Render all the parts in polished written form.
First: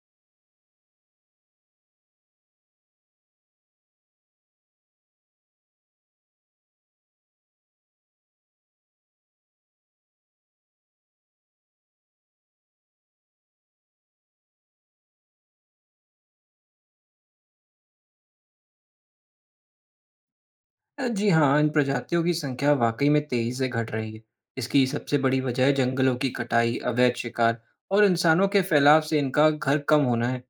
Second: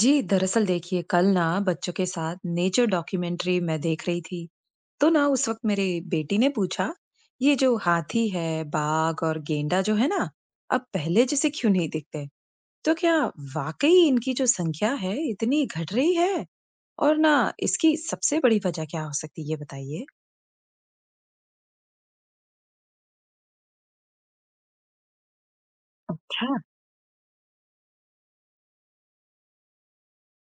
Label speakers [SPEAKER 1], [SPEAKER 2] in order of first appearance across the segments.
[SPEAKER 1] जी, दरअसल देखिए कल ना बच्चों के साथ नेचर डॉक्यूमेंट्री मैं देख रही थी। तो ना उस वक्त मेरे बेटी ने पूछा, ये जो हाथी है बाघ और गेंडा जो है ना, अब पहले जैसे क्यों नहीं दिखते। तो क्या वाकई इनकी जो संख्या है इतनी घट रही है और ना इसकी सबसे बड़ी वजह क्या हो सकती है ये बताइए।
[SPEAKER 2] जी हाँ, इन प्रजातियों की संख्या वाकई में तेज़ी से घट रही है। इसकी सबसे बड़ी वजह जंगलों की
[SPEAKER 1] अच्छा,
[SPEAKER 2] कटाई, अवैध शिकार और इंसानों के फैलाव से इनका घर कम होना है।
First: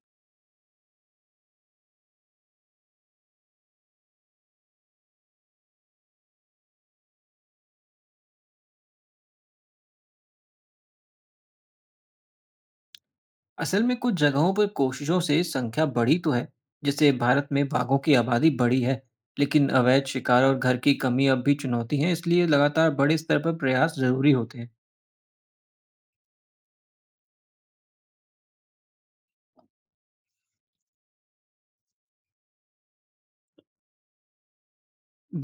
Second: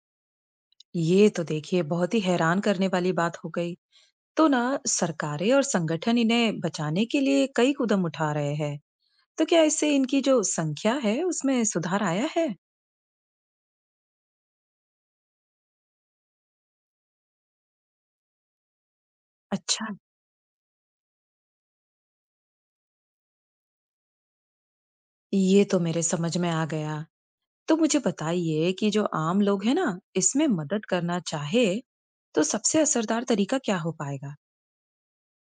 [SPEAKER 1] ये तो देखिए बहुत ही हैरान करने वाली बात हो गई। तो ना सरकारें और संगठन इन्हें बचाने के लिए कई कदम उठा रहे हैं, तो क्या इससे इनकी जो संख्या है उसमें सुधार आया है?
[SPEAKER 2] असल में कुछ जगहों पर कोशिशों से संख्या बढ़ी तो है, जैसे भारत में बाघों की आबादी बढ़ी है, लेकिन
[SPEAKER 1] अच्छा,
[SPEAKER 2] अवैध शिकार और घर की कमी अब भी चुनौती है, इसलिए लगातार बड़े स्तर पर प्रयास ज़रूरी होते हैं।
[SPEAKER 1] ये तो मेरे समझ में आ गया। तो मुझे बताइए कि जो आम लोग हैं ना, इसमें मदद करना चाहे, तो सबसे असरदार तरीका क्या हो पाएगा?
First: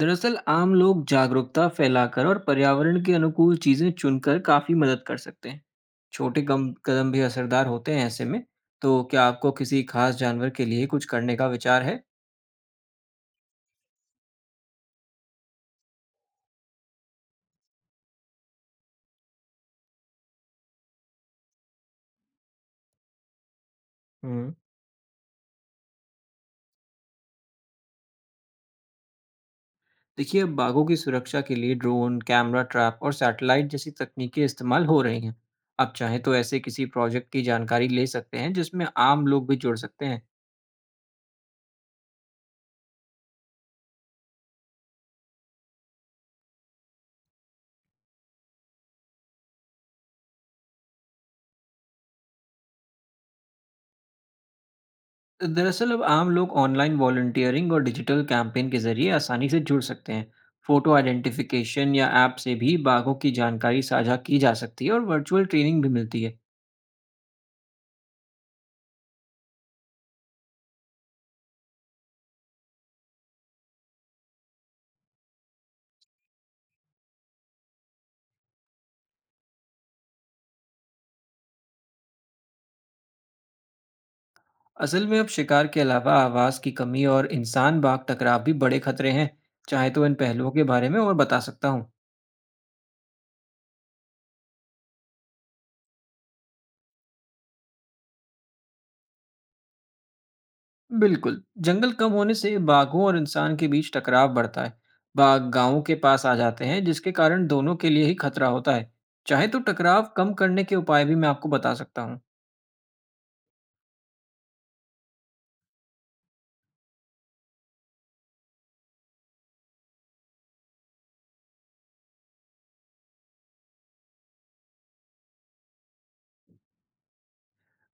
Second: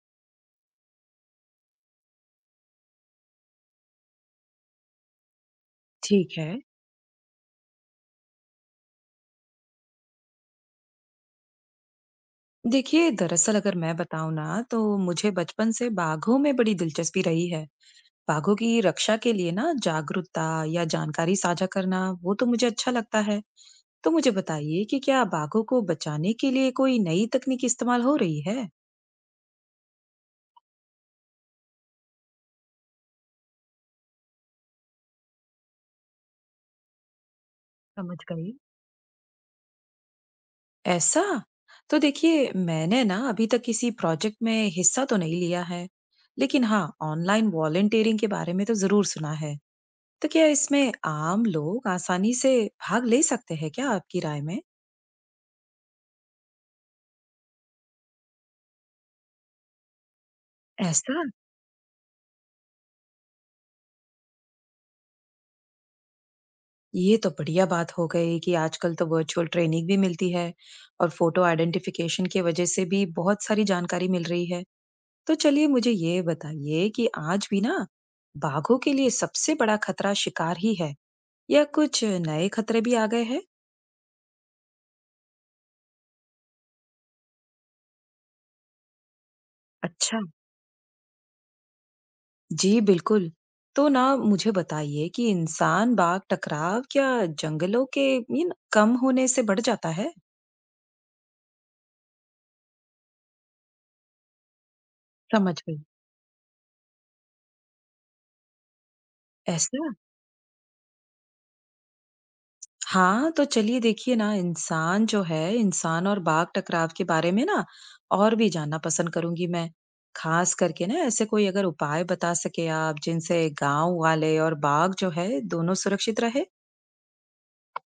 [SPEAKER 2] दरअसल आम लोग जागरूकता फैलाकर और पर्यावरण के अनुकूल चीजें चुनकर काफी मदद कर सकते हैं।
[SPEAKER 1] ठीक
[SPEAKER 2] छोटे
[SPEAKER 1] है।
[SPEAKER 2] कम कदम भी असरदार होते हैं ऐसे में। तो क्या आपको किसी खास जानवर के लिए कुछ करने का विचार है?
[SPEAKER 1] देखिए, दरअसल अगर मैं बताऊं ना, तो मुझे बचपन से बाघों में बड़ी दिलचस्पी रही है। बाघों की रक्षा के लिए ना जागरूकता या जानकारी साझा करना, वो तो मुझे अच्छा लगता है। तो मुझे
[SPEAKER 2] हम्म।
[SPEAKER 1] बताइए कि क्या बाघों को बचाने के लिए कोई नई तकनीक इस्तेमाल हो रही है?
[SPEAKER 2] देखिए अब बाघों की सुरक्षा के लिए ड्रोन, कैमरा ट्रैप और सैटेलाइट जैसी तकनीकें इस्तेमाल हो रही हैं। आप चाहें तो ऐसे किसी प्रोजेक्ट की जानकारी ले
[SPEAKER 1] समझ
[SPEAKER 2] सकते
[SPEAKER 1] गई।
[SPEAKER 2] हैं जिसमें आम लोग भी जुड़ सकते हैं।
[SPEAKER 1] ऐसा। तो देखिए मैंने ना अभी तक किसी प्रोजेक्ट में हिस्सा तो नहीं लिया है, लेकिन हाँ ऑनलाइन वॉलेंटियरिंग के बारे में तो जरूर सुना है। तो क्या इसमें आम लोग आसानी से भाग ले सकते हैं क्या आपकी राय में?
[SPEAKER 2] दरअसल अब आम लोग ऑनलाइन वॉलंटियरिंग और डिजिटल कैंपेन के जरिए आसानी से जुड़ सकते हैं। फोटो
[SPEAKER 1] ऐसा।
[SPEAKER 2] आइडेंटिफिकेशन या ऐप से भी बाघों की जानकारी साझा की जा सकती है और वर्चुअल ट्रेनिंग भी मिलती है।
[SPEAKER 1] ये तो बढ़िया बात हो गई कि आजकल तो वर्चुअल ट्रेनिंग भी मिलती है और फोटो आइडेंटिफिकेशन की वजह से भी बहुत सारी जानकारी मिल रही है। तो चलिए मुझे ये बताइए कि आज भी ना बाघों के लिए सबसे बड़ा खतरा शिकार ही है या कुछ नए खतरे भी आ गए हैं?
[SPEAKER 2] असल में अब शिकार के अलावा आवाज़ की कमी और इंसान बाघ टकराव भी बड़े खतरे हैं। चाहे तो इन
[SPEAKER 1] अच्छा,
[SPEAKER 2] पहलुओं के बारे में और बता सकता हूँ।
[SPEAKER 1] जी बिल्कुल। तो ना मुझे बताइए कि इंसान बाग टकराव या जंगलों के मीन कम होने से बढ़ जाता है?
[SPEAKER 2] बिल्कुल जंगल कम होने से बाघों और इंसान के बीच टकराव बढ़ता है। बाघ
[SPEAKER 1] समझ गई।
[SPEAKER 2] गांवों के पास आ जाते हैं जिसके कारण दोनों के लिए ही खतरा होता है। चाहे तो
[SPEAKER 1] ऐसा।
[SPEAKER 2] टकराव कम करने के उपाय भी मैं आपको बता सकता हूँ।
[SPEAKER 1] हाँ, तो चलिए देखिए ना इंसान जो है इंसान और बाघ टकराव के बारे में ना और भी जानना पसंद करूंगी मैं। खास करके ना ऐसे कोई अगर उपाय बता सके आप जिनसे गांव वाले और बाघ जो है दोनों सुरक्षित रहे।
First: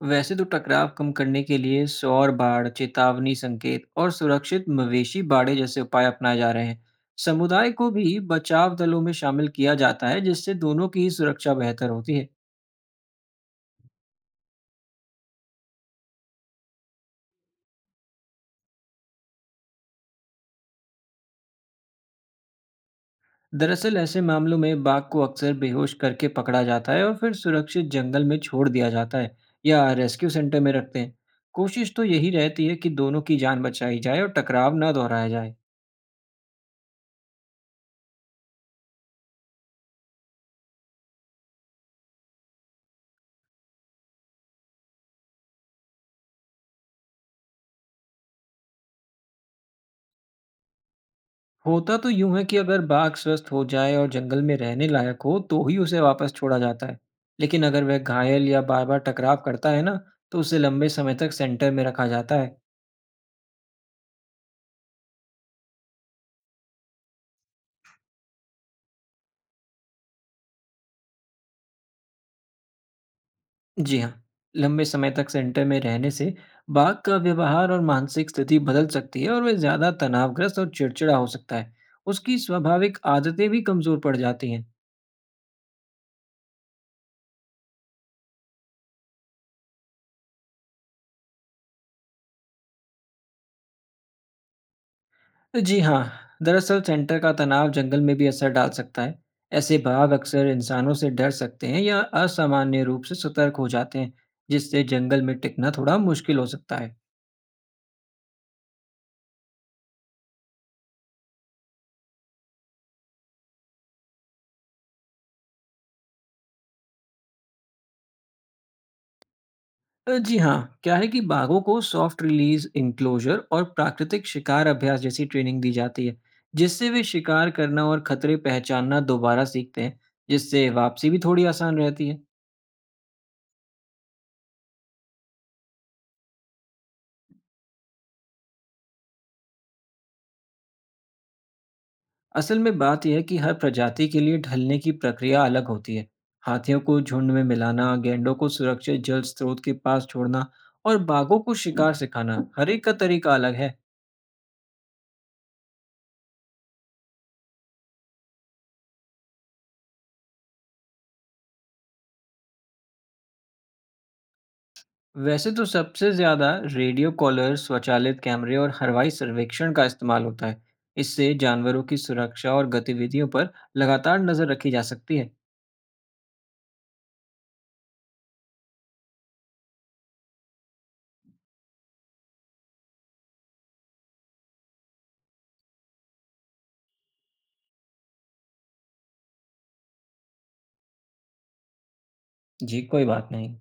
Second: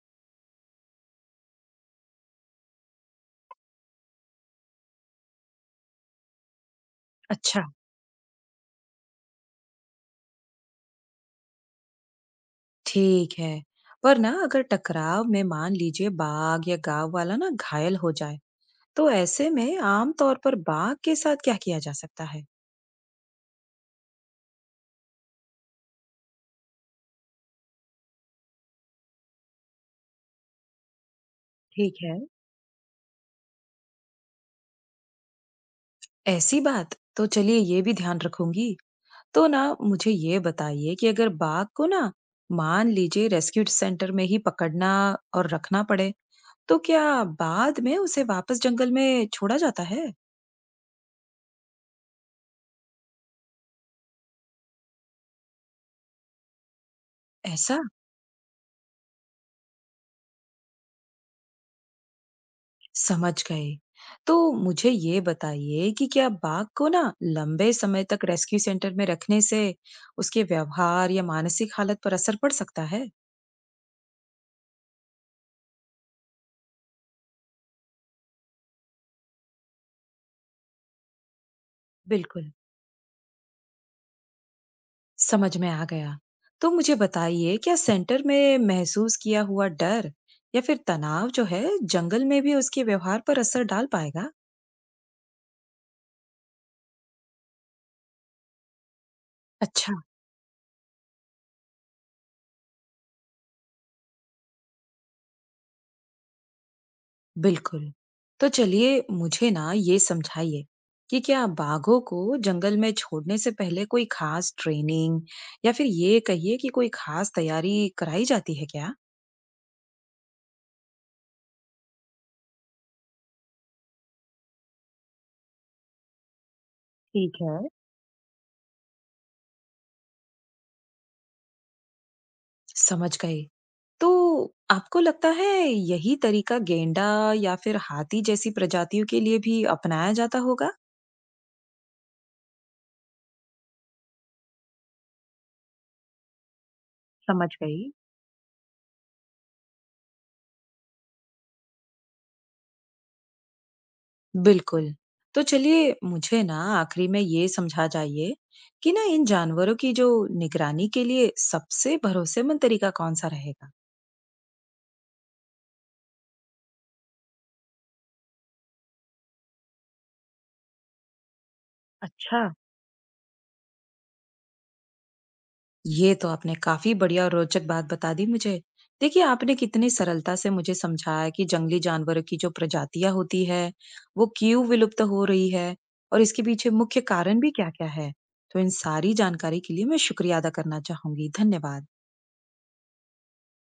[SPEAKER 2] वैसे तो टकराव कम करने के लिए सौर बाढ़, चेतावनी संकेत और सुरक्षित मवेशी बाड़े जैसे उपाय अपनाए जा रहे हैं।
[SPEAKER 1] अच्छा,
[SPEAKER 2] समुदाय को भी बचाव दलों में शामिल किया जाता है, जिससे दोनों की ही सुरक्षा बेहतर होती है।
[SPEAKER 1] ठीक है। पर ना अगर टकराव में मान लीजिए बाघ या गांव वाला ना घायल हो जाए, तो ऐसे में आमतौर पर बाघ के साथ क्या किया जा सकता है?
[SPEAKER 2] दरअसल ऐसे मामलों में बाघ को अक्सर बेहोश करके पकड़ा जाता है और फिर सुरक्षित जंगल में छोड़ दिया जाता है या रेस्क्यू सेंटर में रखते हैं। कोशिश
[SPEAKER 1] ठीक
[SPEAKER 2] तो
[SPEAKER 1] है।
[SPEAKER 2] यही रहती है कि दोनों की जान बचाई जाए और टकराव ना दोहराया जाए।
[SPEAKER 1] ऐसी बात तो चलिए ये भी ध्यान रखूंगी। तो ना मुझे ये बताइए कि अगर बाघ को ना मान लीजिए रेस्क्यू सेंटर में ही पकड़ना और रखना पड़े, तो क्या बाद में उसे वापस जंगल में छोड़ा जाता है?
[SPEAKER 2] होता तो यूं है कि अगर बाघ स्वस्थ हो जाए और जंगल में रहने लायक हो तो ही उसे वापस छोड़ा जाता है, लेकिन
[SPEAKER 1] ऐसा।
[SPEAKER 2] अगर वह घायल या बार बार टकराव करता है ना, तो उसे लंबे समय तक सेंटर में रखा जाता है।
[SPEAKER 1] समझ गई। तो मुझे ये बताइए कि क्या बाघ को ना लंबे समय तक रेस्क्यू सेंटर में रखने से उसके व्यवहार या मानसिक हालत पर असर पड़ सकता है?
[SPEAKER 2] जी हाँ, लंबे समय तक सेंटर में रहने से बाघ का व्यवहार और मानसिक स्थिति बदल सकती है और वह ज्यादा तनावग्रस्त और चिड़चिड़ा हो सकता है। उसकी
[SPEAKER 1] बिल्कुल।
[SPEAKER 2] स्वाभाविक आदतें भी कमजोर पड़ जाती हैं।
[SPEAKER 1] समझ में आ गया। तो मुझे बताइए क्या सेंटर में महसूस किया हुआ डर या फिर तनाव जो है जंगल में भी उसके व्यवहार पर असर डाल पाएगा?
[SPEAKER 2] जी हाँ, दरअसल सेंटर का तनाव जंगल में भी असर डाल सकता है। ऐसे
[SPEAKER 1] अच्छा।
[SPEAKER 2] बाघ अक्सर इंसानों से डर सकते हैं या असामान्य रूप से सतर्क हो जाते हैं, जिससे जंगल में टिकना थोड़ा मुश्किल हो सकता है।
[SPEAKER 1] बिल्कुल। तो चलिए मुझे ना ये समझाइए कि क्या बाघों को जंगल में छोड़ने से पहले कोई खास ट्रेनिंग या फिर ये कहिए कि कोई खास तैयारी कराई जाती है क्या?
[SPEAKER 2] जी हाँ, क्या है कि बाघों को सॉफ्ट रिलीज इंक्लोजर और प्राकृतिक शिकार अभ्यास जैसी ट्रेनिंग दी जाती है, जिससे वे
[SPEAKER 1] ठीक
[SPEAKER 2] शिकार
[SPEAKER 1] है।
[SPEAKER 2] करना और खतरे पहचानना दोबारा सीखते हैं, जिससे वापसी भी थोड़ी आसान रहती है।
[SPEAKER 1] समझ गए। तो आपको लगता है यही तरीका गेंडा या फिर हाथी जैसी प्रजातियों के लिए भी अपनाया जाता होगा?
[SPEAKER 2] असल में बात यह है कि हर प्रजाति के लिए ढलने की प्रक्रिया अलग होती है। हाथियों को झुंड में
[SPEAKER 1] समझ गई।
[SPEAKER 2] मिलाना, गैंडों को सुरक्षित जल स्रोत के पास छोड़ना और बाघों को शिकार सिखाना, हर एक का तरीका अलग है।
[SPEAKER 1] बिल्कुल। तो चलिए मुझे ना आखिरी में ये समझा जाइए कि ना इन जानवरों की जो निगरानी के लिए सबसे भरोसेमंद तरीका कौन-सा रहेगा?
[SPEAKER 2] वैसे तो सबसे ज्यादा रेडियो कॉलर, स्वचालित कैमरे और हवाई सर्वेक्षण का इस्तेमाल होता है। इससे जानवरों की
[SPEAKER 1] अच्छा।
[SPEAKER 2] सुरक्षा और गतिविधियों पर लगातार नजर रखी जा सकती है।
[SPEAKER 1] ये तो आपने काफी बढ़िया और रोचक बात बता दी मुझे। देखिए आपने कितनी सरलता से मुझे समझाया कि जंगली जानवरों की जो प्रजातियां होती है वो क्यों विलुप्त हो रही है और इसके पीछे मुख्य कारण भी क्या-क्या है। तो इन सारी जानकारी के लिए मैं शुक्रिया अदा करना चाहूंगी। धन्यवाद।
[SPEAKER 2] जी, कोई बात नहीं।